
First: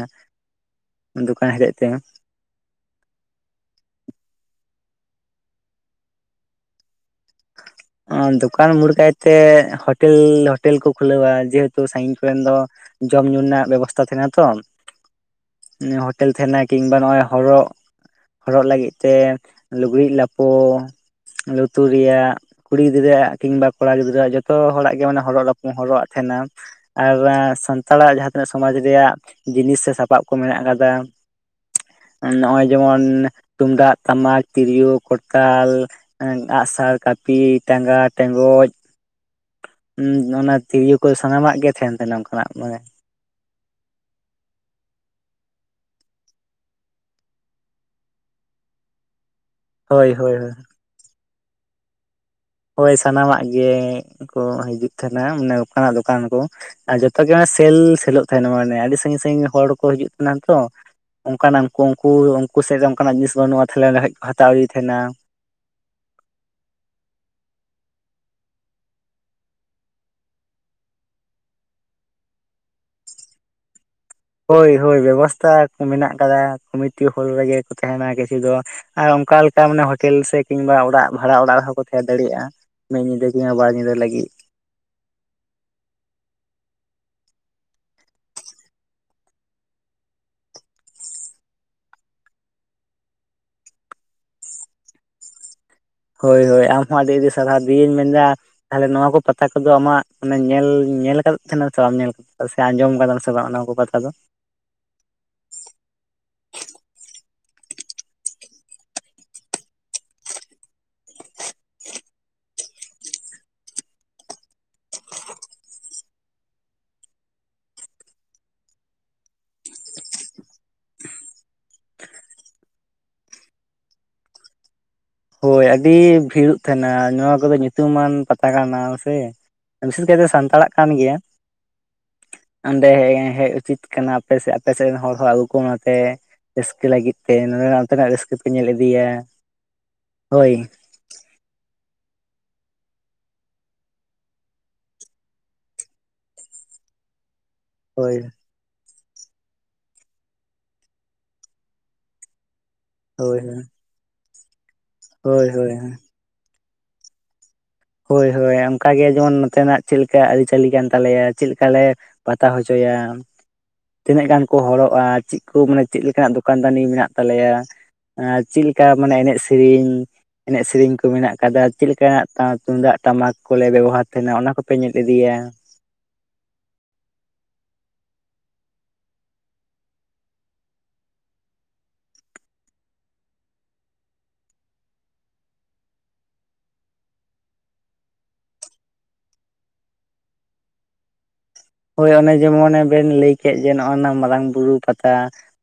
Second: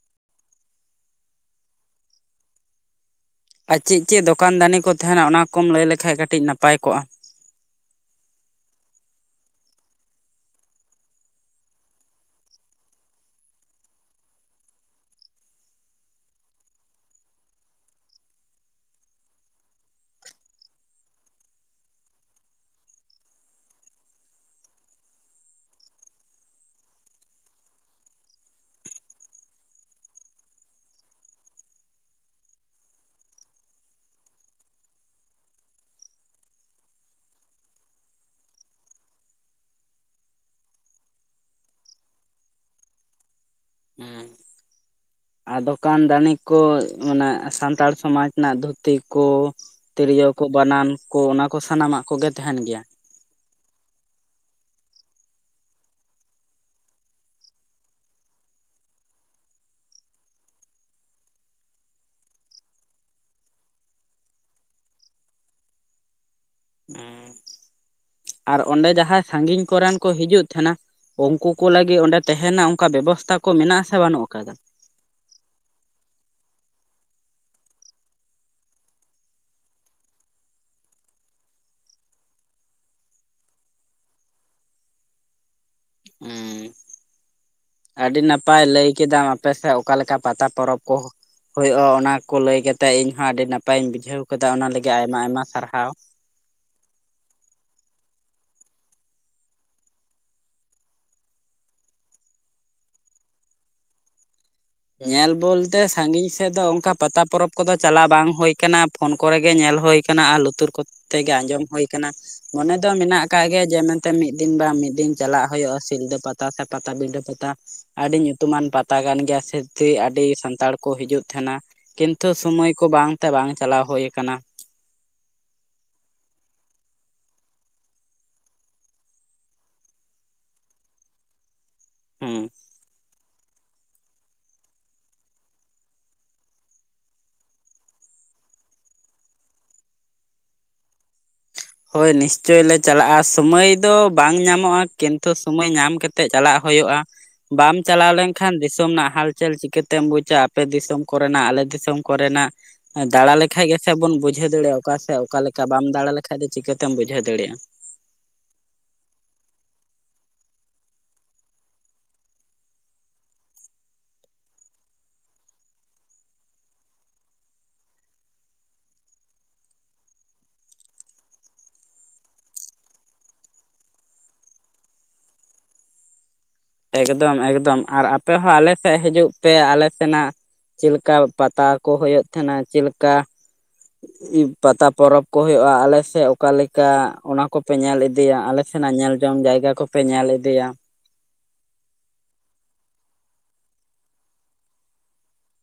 ᱫᱚᱠᱟᱱ ᱦᱤᱞᱮᱡ ᱛᱮ ᱟᱨ ᱪᱮᱫ ᱪᱮᱫ ᱫᱚᱠᱟᱱ ᱫᱟᱱᱤ ᱠᱚ ᱛᱟᱦᱮᱱᱟ ᱚᱱᱟᱠᱢ ᱞᱟᱹᱭ ᱞᱮᱠᱷᱷᱟᱡ ᱠᱟᱹᱴᱤᱡ ᱱᱟᱯᱟᱭ ᱠᱚᱜᱼᱟ (inaudible) ᱫᱚᱠᱟᱱ ᱢᱳᱲ ᱠᱟᱭᱛᱮ ᱦᱳᱴᱮᱞ ᱦᱳᱴᱮᱞ ᱠᱚ ᱠᱷᱩᱞᱟᱹᱣᱟ ᱡᱮᱦᱮᱛᱩ ᱥᱟᱺᱜᱤᱧ ᱠᱚᱨᱮᱱ ᱫᱚ ᱡᱚᱢ ᱧᱩ ᱨᱮᱱᱟᱜ ᱵᱮᱵᱚᱥᱛᱟ ᱛᱟᱦᱮᱱᱟ ᱛᱚ ᱦᱳᱴᱮᱞ ᱛᱟᱦᱮᱱᱟ ᱠᱤᱝᱵᱟ ᱱᱚᱜᱼᱚᱭ ᱦᱚᱨᱚᱜ ᱦᱚᱨᱚᱜ ᱞᱟᱹᱜᱤᱫ ᱛᱮ ᱞᱩᱜᱽᱲᱤᱡ ᱞᱟᱯᱚ ᱞᱩᱛᱩᱨ ᱨᱮᱭᱟᱜ ᱠᱩᱲᱤ ᱜᱤᱫᱽᱨᱟᱹ ᱠᱤᱝᱵᱟ ᱠᱚᱲᱟ ᱜᱤᱫᱽᱨᱟᱹᱣᱟᱜ ᱡᱚᱛᱚ ᱦᱚᱲᱟᱜ ᱜᱮ ᱢᱮ ᱦᱚᱜ ᱦᱚᱨᱚᱜ ᱟᱜ ᱛᱟᱦᱮᱱᱟ ᱟᱨ ᱥᱟᱱᱛᱟᱲᱟᱜ ᱡᱟᱦᱟᱸ ᱛᱤᱱᱟᱹᱜ ᱥᱚᱢᱟᱡᱽ ᱨᱮᱭᱟᱜ ᱡᱤᱱᱤᱥ ᱥᱮ ᱥᱟᱯᱟᱵ ᱠᱚ ᱢᱮᱱᱟᱜ ᱠᱟᱫᱟ ᱱᱚᱜᱼᱚᱭ ᱡᱮᱢᱚᱱ ᱛᱩᱢᱫᱟᱜ ᱴᱟᱢᱟᱠ ᱛᱤᱨᱭᱳ ᱠᱚᱨᱛᱟᱞ ᱟᱸᱜᱼᱥᱟᱨ ᱠᱟᱹᱯᱤ ᱴᱟᱸᱜᱟ ᱴᱮᱸᱜᱚᱡ ᱚᱱᱟ ᱛᱤᱨᱭᱳ ᱠᱚ ᱥᱟᱱᱟᱢᱟᱜ ᱜᱮ ᱛᱟᱦᱮᱱ ᱛᱟᱦᱮᱱᱟ ᱚᱱᱠᱟᱱᱟᱜ ᱢᱟᱱᱮ (inaudible) ᱟᱨ ᱫᱚᱠᱟᱱ ᱫᱟᱱᱤ ᱠᱚ ᱢᱟᱱᱮ ᱥᱟᱱᱛᱟᱲ ᱥᱚᱢᱟᱡᱽ ᱨᱮᱱᱟᱜ ᱫᱷᱩᱛᱤ ᱠᱚ ᱦᱳᱭ ᱛᱤᱨᱭᱳ ᱦᱳᱭ ᱠᱚ ᱦᱳᱭ ᱵᱟᱱᱟᱱ ᱠᱚ ᱚᱱᱟᱠᱚ ᱥᱟᱱᱟᱢᱟᱜ ᱠᱚᱜᱮ ᱛᱟᱦᱮᱱ ᱜᱮᱭᱟ ᱦᱳᱭ ᱥᱟᱱᱟᱢᱟᱜ ᱜᱮᱠᱚ ᱦᱤᱡᱩᱜ ᱛᱟᱦᱮᱱᱟ ᱢᱟᱱᱮ ᱚᱠᱟᱱᱟᱜ ᱫᱚᱠᱟᱱ ᱠᱚ ᱟᱨ ᱡᱚᱛᱚ ᱜᱮ ᱢᱟᱱᱮ ᱥᱮᱞ ᱥᱮᱞᱚᱜ ᱛᱟᱦᱮᱱᱟ ᱢᱟᱱᱮ ᱟᱹᱰᱤ ᱥᱟᱺᱜᱤᱧ ᱥᱟᱺᱜᱤᱧ ᱦᱚᱲ ᱠᱚ ᱦᱤᱡᱩᱜ ᱠᱟᱱᱟ ᱛᱚ ᱚᱱᱠᱟᱱᱟᱜ ᱩᱱ ᱩᱱᱠᱩ ᱩᱱᱠᱩ ᱥᱮᱫ ᱨᱮ ᱚᱱᱠᱟᱱᱟᱜ ᱡᱤᱱᱤᱥ ᱵᱟᱹᱱᱩᱜᱼᱟ ᱛᱟᱦᱚᱞᱮ ᱨᱮᱰᱮᱫ ᱠᱚ ᱦᱟᱛᱟᱣ ᱤᱫᱤ ᱛᱟᱦᱮᱱᱟ ᱮᱸᱜ ᱟᱨ ᱚᱸᱰᱮ ᱡᱟᱸᱦᱟᱭ ᱥᱟᱺᱜᱤᱧ ᱠᱚᱨᱮᱱ ᱠᱚ ᱦᱤᱡᱩᱜ ᱛᱟᱸᱦᱮᱱᱟ ᱩᱱᱠᱩ ᱠᱚ ᱞᱟᱹᱜᱤᱫ ᱚᱸᱰᱮ ᱛᱟᱦᱮᱱᱟ ᱚᱱᱠᱟ ᱵᱮᱵᱚᱥᱛᱟ ᱠᱚ ᱢᱮᱱᱟᱜᱥᱮ ᱵᱟᱹᱱᱩᱜ-ᱟ? ᱦᱳᱭ ᱦᱳᱭ ᱵᱮᱵᱚᱥᱛᱟ ᱠᱚ ᱢᱮᱱᱟᱜ ᱟᱠᱟᱫᱟ ᱠᱚᱢᱤᱴᱤ ᱦᱚᱞ ᱨᱮᱜᱮ ᱠᱚ ᱛᱟᱦᱮᱱᱟ ᱠᱤᱪᱷᱩ ᱫᱚ, ᱟᱨ ᱚᱱᱠᱟ ᱞᱮᱠᱟ ᱢᱟᱱᱮ ᱦᱳᱴᱮᱞ ᱥᱮ ᱠᱤᱝᱵᱟ ᱚᱲᱟᱜ ᱵᱷᱟᱲᱟ ᱚᱲᱟᱜ ᱨᱮᱦᱚᱸᱠᱚ ᱛᱟᱦᱮᱸ ᱫᱟᱲᱮᱜᱼᱟ ᱾ ᱢᱤᱫ ᱧᱤᱫᱟᱹ ᱠᱤ ᱵᱟᱨ ᱧᱤᱫᱟᱹ ᱞᱟᱹᱜᱤᱫ, (inaudible) ᱟᱹᱰᱤ ᱱᱟᱯᱟᱭ ᱞᱟᱹᱭ ᱠᱮᱫᱟᱢ ᱟᱯᱮᱥᱮᱫ ᱚᱠᱟᱞᱮᱠᱟ ᱯᱟᱛᱟ ᱯᱚᱨᱚᱵᱽ ᱠᱚ ᱦᱳᱭᱳᱜᱼᱟ ᱾ ᱚᱱᱟ ᱠᱚ ᱞᱟᱹᱭ ᱠᱟᱛᱮᱜ ᱤᱧ ᱦᱚᱸ ᱟᱹᱰᱤ ᱱᱟᱯᱟᱭ ᱤᱧ ᱵᱩᱡᱷᱟᱹᱣ ᱟᱠᱟᱫᱟ ᱚᱱᱟ ᱞᱟᱹᱜᱤᱫ ᱟᱭᱢᱟ ᱟᱭᱢᱟ ᱥᱟᱨᱦᱟᱣ ᱾ ᱦᱳᱭ ᱦᱳᱭ ᱟᱢᱦᱚᱸ ᱟᱹᱰᱤ ᱟᱹᱰᱤ ᱥᱟᱨᱦᱟᱣ ᱫᱤᱭᱮᱧ ᱢᱮᱱᱫᱟ ᱛᱟᱦᱚᱞᱮ ᱱᱚᱣᱟ ᱠᱚ ᱯᱟᱛᱟ ᱠᱚᱫᱚ ᱟᱢᱟᱜ ᱧᱮᱞ ᱧᱮᱞ ᱟᱠᱟᱫ ᱛᱟᱦᱮᱱᱟ ᱥᱮ ᱵᱟᱢ ᱧᱮᱞ ᱥᱮ ᱟᱸᱡᱚᱢ ᱟᱠᱟᱫᱟᱢ ᱥᱮ ᱵᱟᱝ ᱚᱱᱟ ᱠᱚ ᱠᱟᱛᱷᱟ ᱫᱚ, ᱧᱮᱞ ᱵᱚᱞᱛᱮ ᱥᱟᱺᱜᱤᱧ ᱥᱮᱫ ᱫᱚ ᱚᱱᱠᱟ ᱯᱟᱛᱟ ᱯᱚᱨᱚᱵᱽ ᱠᱚᱫᱚ ᱪᱟᱞᱟᱜ ᱵᱟᱝ ᱦᱩᱭ ᱟᱠᱟᱱᱟ, ᱯᱷᱳᱱ ᱠᱚᱨᱮ ᱜᱮ ᱧᱮᱞ ᱦᱳᱭ ᱟᱠᱟᱱᱟ ᱾ ᱟᱨ ᱞᱩᱛᱩᱨ ᱠᱚᱛᱮᱜ ᱜᱮ ᱟᱸᱡᱚᱢ ᱦᱳᱭ ᱟᱠᱟᱱᱟ ᱾ ᱢᱚᱱᱮ ᱫᱚ ᱢᱮᱱᱟᱜ ᱟᱠᱟᱜ ᱜᱮ ᱡᱮ ᱢᱮᱱᱛᱮ ᱢᱤᱫ ᱫᱤᱱ ᱵᱟᱝ ᱢᱤᱫ ᱫᱤᱱ ᱪᱟᱞᱟᱜ ᱦᱩᱭᱩᱜᱼᱟ ᱥᱤᱞᱫᱟᱹ ᱯᱟᱛᱟ ᱥᱮ ᱯᱟᱴᱟᱵᱤᱫᱟᱹ ᱯᱟᱛᱟ -ᱼ ᱟᱹᱰᱤ ᱧᱩᱛᱩᱢᱟᱱ ᱯᱟᱛᱟ ᱠᱟᱱ ᱜᱮᱭᱟ ᱥᱮ, ᱛᱮ ᱟᱹᱰᱤ ᱥᱟᱱᱛᱟᱲ ᱠᱚ ᱦᱤᱡᱩᱜ ᱛᱟᱦᱮᱱᱟ ᱠᱤᱱᱛᱩ ᱥᱩᱢᱚᱭ ᱠᱚ ᱵᱟᱝ ᱛᱮ ᱵᱟᱝ ᱪᱟᱞᱟᱣ ᱦᱳᱭ ᱟᱠᱟᱱᱟ ᱾ ᱦᱳᱭ ᱟᱹᱰᱤ ᱵᱷᱤᱲᱚᱜ ᱛᱟᱦᱮᱱᱟ ᱾ ᱱᱚᱣᱟ ᱠᱚᱫᱚ ᱧᱩᱛᱩᱢᱟᱱ ᱯᱟᱛᱟ ᱠᱟᱱᱟ ᱥᱮ, ᱵᱤᱥᱮᱥ ᱠᱟᱭᱛᱮ ᱥᱟᱱᱛᱟᱲᱟᱜ ᱠᱟᱱ ᱜᱮᱭᱟ ᱦᱮᱸ ᱾ ᱚᱸᱰᱮ ᱦᱮᱡ ᱩᱪᱤᱛ ᱠᱟᱱᱟ ᱾ ᱟᱯᱮ ᱟᱯᱮ ᱥᱮᱫ ᱨᱮᱱ ᱦᱚᱲ ᱦᱚᱸ ᱟᱹᱜᱩ ᱠᱚᱢ ᱱᱚᱛᱮ, ᱨᱟᱹᱥᱠᱟᱹ ᱞᱟᱹᱜᱤᱫ ᱛᱮ ᱱᱚᱸᱰᱮᱱᱟᱜ ᱚᱱᱛᱮᱱᱟᱜ ᱨᱟᱹᱥᱠᱟᱹ ᱯᱮ ᱧᱮᱞ ᱤᱫᱤᱭᱟ ᱾ ᱦᱳᱭ, ᱦᱳᱭ ᱱᱤᱥᱪᱚᱭ ᱞᱮ ᱪᱟᱞᱟᱜᱼᱟ, ᱥᱳᱢᱟᱹᱭ ᱫᱚ ᱵᱟᱝ ᱧᱟᱢᱚᱜᱼᱟ ᱠᱤᱱᱛᱩ ᱥᱳᱢᱚᱭ ᱧᱟᱢ ᱠᱟᱛ ᱛᱮ ᱪᱟᱞᱟᱜ ᱦᱩᱭᱩᱜᱼᱟ ᱾ ᱵᱟᱢ ᱪᱟᱞᱟᱣ ᱦᱳᱭ ᱞᱮᱱᱠᱷᱟ ᱠᱷᱟᱱ ᱫᱤᱥᱚᱢ ᱨᱮᱱᱟᱜ ᱦᱟᱞᱪᱟᱞ ᱪᱤᱠᱟᱹᱛᱮᱢ ᱵᱩᱡᱟ ᱟᱯᱮ ᱫᱤᱥᱚᱢ ᱠᱚᱨᱮᱱᱟᱜ ᱟᱞᱮ ᱫᱤᱥᱚᱢ ᱠᱚᱨᱮᱱᱟᱜ ᱫᱟᱲᱟ ᱦᱳᱭ ᱞᱮᱠᱷᱟᱡ ᱜᱮᱥᱮ ᱵᱚᱱ ᱵᱩᱡᱷᱟᱹᱣ ᱫᱟᱲᱮᱭᱟᱜᱼᱟ ᱚᱠᱟᱥᱮᱡ ᱚᱠᱟᱮ ᱦᱳᱭ ᱞᱮᱠᱟ ᱦᱳᱭ ᱵᱟᱢ ᱫᱟᱲᱟ ᱞᱮᱠᱷᱟᱡ ᱪᱤᱠᱟᱹᱛᱮᱢ ᱵᱩᱡᱷᱟᱹᱣ ᱫᱟᱲᱮᱭᱟᱜᱼᱟ ᱾ ᱦᱳᱭ ᱦᱳᱭ ᱚᱱᱠᱟᱜᱮ ᱡᱮᱢᱚᱱ ᱱᱚᱛᱮᱱᱟᱜ ᱪᱮᱫ ᱞᱮᱠᱟ ᱟᱹᱨᱤᱪᱟᱹᱞᱤ ᱠᱟᱱ ᱛᱟᱞᱮᱭᱟ ᱪᱮᱫᱠᱟ ᱞᱮ ᱯᱟᱛᱟ ᱦᱚᱪᱚᱭᱟ ᱾ ᱛᱤᱱᱟᱹᱜ ᱜᱟᱱ ᱠᱚ ᱦᱚᱲᱚᱨᱚᱜᱼᱟ ᱾ ᱪᱮᱜ ᱠᱚ ᱢᱟᱱᱮ ᱪᱮᱫ ᱞᱮᱠᱟᱱᱟᱜ ᱫᱚᱠᱟᱱ ᱫᱟᱱᱤ ᱢᱮᱱᱟᱜ ᱛᱟᱞᱮᱭᱟ ᱾ ᱪᱮᱫ ᱞᱮᱠᱟ ᱢᱟᱱᱮ ᱮᱱᱮᱡ ᱥᱮᱨᱮᱧ ᱮᱱᱮᱡ ᱥᱮᱨᱮᱧ ᱠᱚ ᱢᱮᱱᱟᱜ ᱟᱠᱟᱫᱟ ᱪᱮᱫ ᱞᱮᱠᱟᱱᱟᱜ ᱛᱟᱸᱠ ᱛᱩᱢᱫᱟᱜ ᱴᱟᱢᱟᱠ ᱠᱚᱞᱮ ᱵᱮᱵᱚᱦᱟᱨ ᱛᱟᱦᱮᱱᱟ ᱚᱱᱟ ᱠᱚᱯᱮ ᱧᱮᱞ ᱤᱫᱤᱭᱟ ᱾ ᱮᱠᱫᱚᱢ ᱮᱠᱫᱚᱢ ᱟᱨ ᱟᱯᱮ ᱦᱚᱸ ᱟᱞᱮ ᱥᱮᱫ ᱦᱤᱡᱩᱜ ᱯᱮ ᱟᱞᱮ ᱥᱮᱱᱟᱜ, ᱪᱮᱫ ᱞᱮᱠᱟ ᱯᱟᱛᱟ ᱠᱚ ᱦᱩᱭᱩᱜ ᱛᱟᱦᱮᱱᱟ ᱪᱮᱫ ᱞᱮᱠᱟ, (inaudible) ᱯᱟᱛᱟ ᱯᱚᱨᱚᱵᱽ ᱠᱚ ᱦᱳᱭᱳᱜᱼᱟ ᱾ ᱟᱞᱮᱥᱮᱫ ᱚᱠᱟᱞᱮᱠᱟ ᱚᱱᱟ ᱠᱚᱯᱮ ᱧᱮᱞ ᱤᱫᱤᱭᱟ ᱟᱞᱮ, ᱥᱮᱱᱟᱜ ᱧᱮᱞ ᱡᱚᱝ ᱡᱟᱭᱜᱟ ᱠᱚᱯᱮ ᱧᱮᱞ ᱤᱫᱤᱭᱟ ᱾ ᱦᱳᱭ ᱚᱱᱮ ᱡᱮᱢᱚᱱ ᱵᱮᱱ ᱞᱟᱹᱭ ᱠᱮᱫ ᱡᱮ ᱱᱚᱜᱼᱚ ᱱᱚᱣᱟ ᱢᱟᱨᱟᱝ ᱵᱩᱨᱩ ᱯᱟᱛᱟ,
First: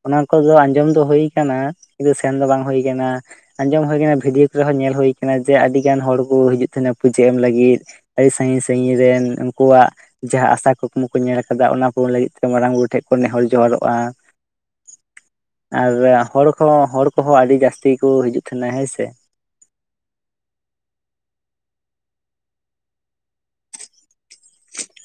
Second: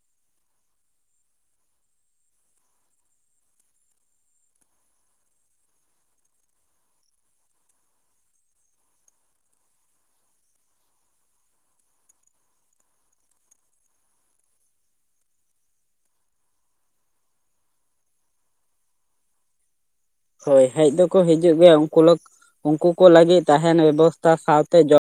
ᱚᱱᱟ ᱠᱚᱫᱚ ᱟᱸᱡᱚᱢ ᱫᱚ ᱦᱳᱭ ᱠᱟᱱᱟ ᱠᱤᱱᱛᱩ ᱥᱮᱱ ᱫᱚ ᱵᱟᱝ ᱦᱳᱭ ᱟᱠᱟᱱᱟ ᱾ ᱟᱸᱡᱚᱢ ᱦᱳᱭ ᱟᱠᱟᱱᱟ ᱵᱷᱤᱰᱭᱳ ᱠᱚᱨᱮᱦᱚᱸ ᱧᱮᱞ ᱦᱳᱭ ᱠᱟᱱᱟ ᱡᱮ ᱟᱹᱰᱤ ᱜᱟᱱ ᱦᱚᱲ ᱠᱚ ᱦᱤᱡᱩᱜ ᱛᱟᱦᱮᱱᱟ ᱯᱩᱡᱟᱹ ᱮᱢ ᱞᱟᱹᱜᱤᱫ, ᱟᱹᱰᱤ ᱥᱟᱺᱜᱤᱧ ᱥᱟᱺᱜᱤᱧ ᱨᱮᱱ ᱩᱱᱠᱩᱣᱟᱜ ᱡᱟᱸᱦᱟ ᱟᱥᱟ ᱠᱚ ᱠᱩᱠᱢᱩ ᱠᱚ ᱧᱮᱞ ᱟᱠᱟᱫᱟ ᱚᱱᱟ ᱠᱩ ᱞᱟᱹᱜᱤᱫ ᱛᱮ ᱢᱟᱨᱟᱝ ᱵᱩᱨᱩ ᱴᱷᱮᱱ ᱠᱚ ᱱᱮᱦᱚᱨ ᱡᱚᱦᱟᱨᱚᱜᱼᱟ ᱾ ᱟᱨ ᱦᱚᱲ ᱠᱚ ᱦᱚᱲ ᱠᱚᱦᱚᱸ ᱟᱹᱰᱤ ᱡᱟᱹᱟᱥᱛᱤ ᱠᱚ ᱦᱤᱡᱩᱜ ᱛᱟᱦᱮᱱᱟ ᱦᱮᱸ ᱥᱮ, ᱦᱳᱭ ᱦᱮᱡ ᱫᱚᱠᱚ ᱦᱤᱡᱩᱜ ᱜᱮᱭᱟ ᱩᱱᱠᱩ ᱞᱳᱠ ᱩᱱᱠᱩ ᱠᱚ ᱞᱟᱹᱜᱤᱫ ᱛᱟᱦᱮᱱ ᱵᱮᱵᱚᱥᱛᱟ ᱥᱟᱶᱛᱮ ᱡᱚᱢ,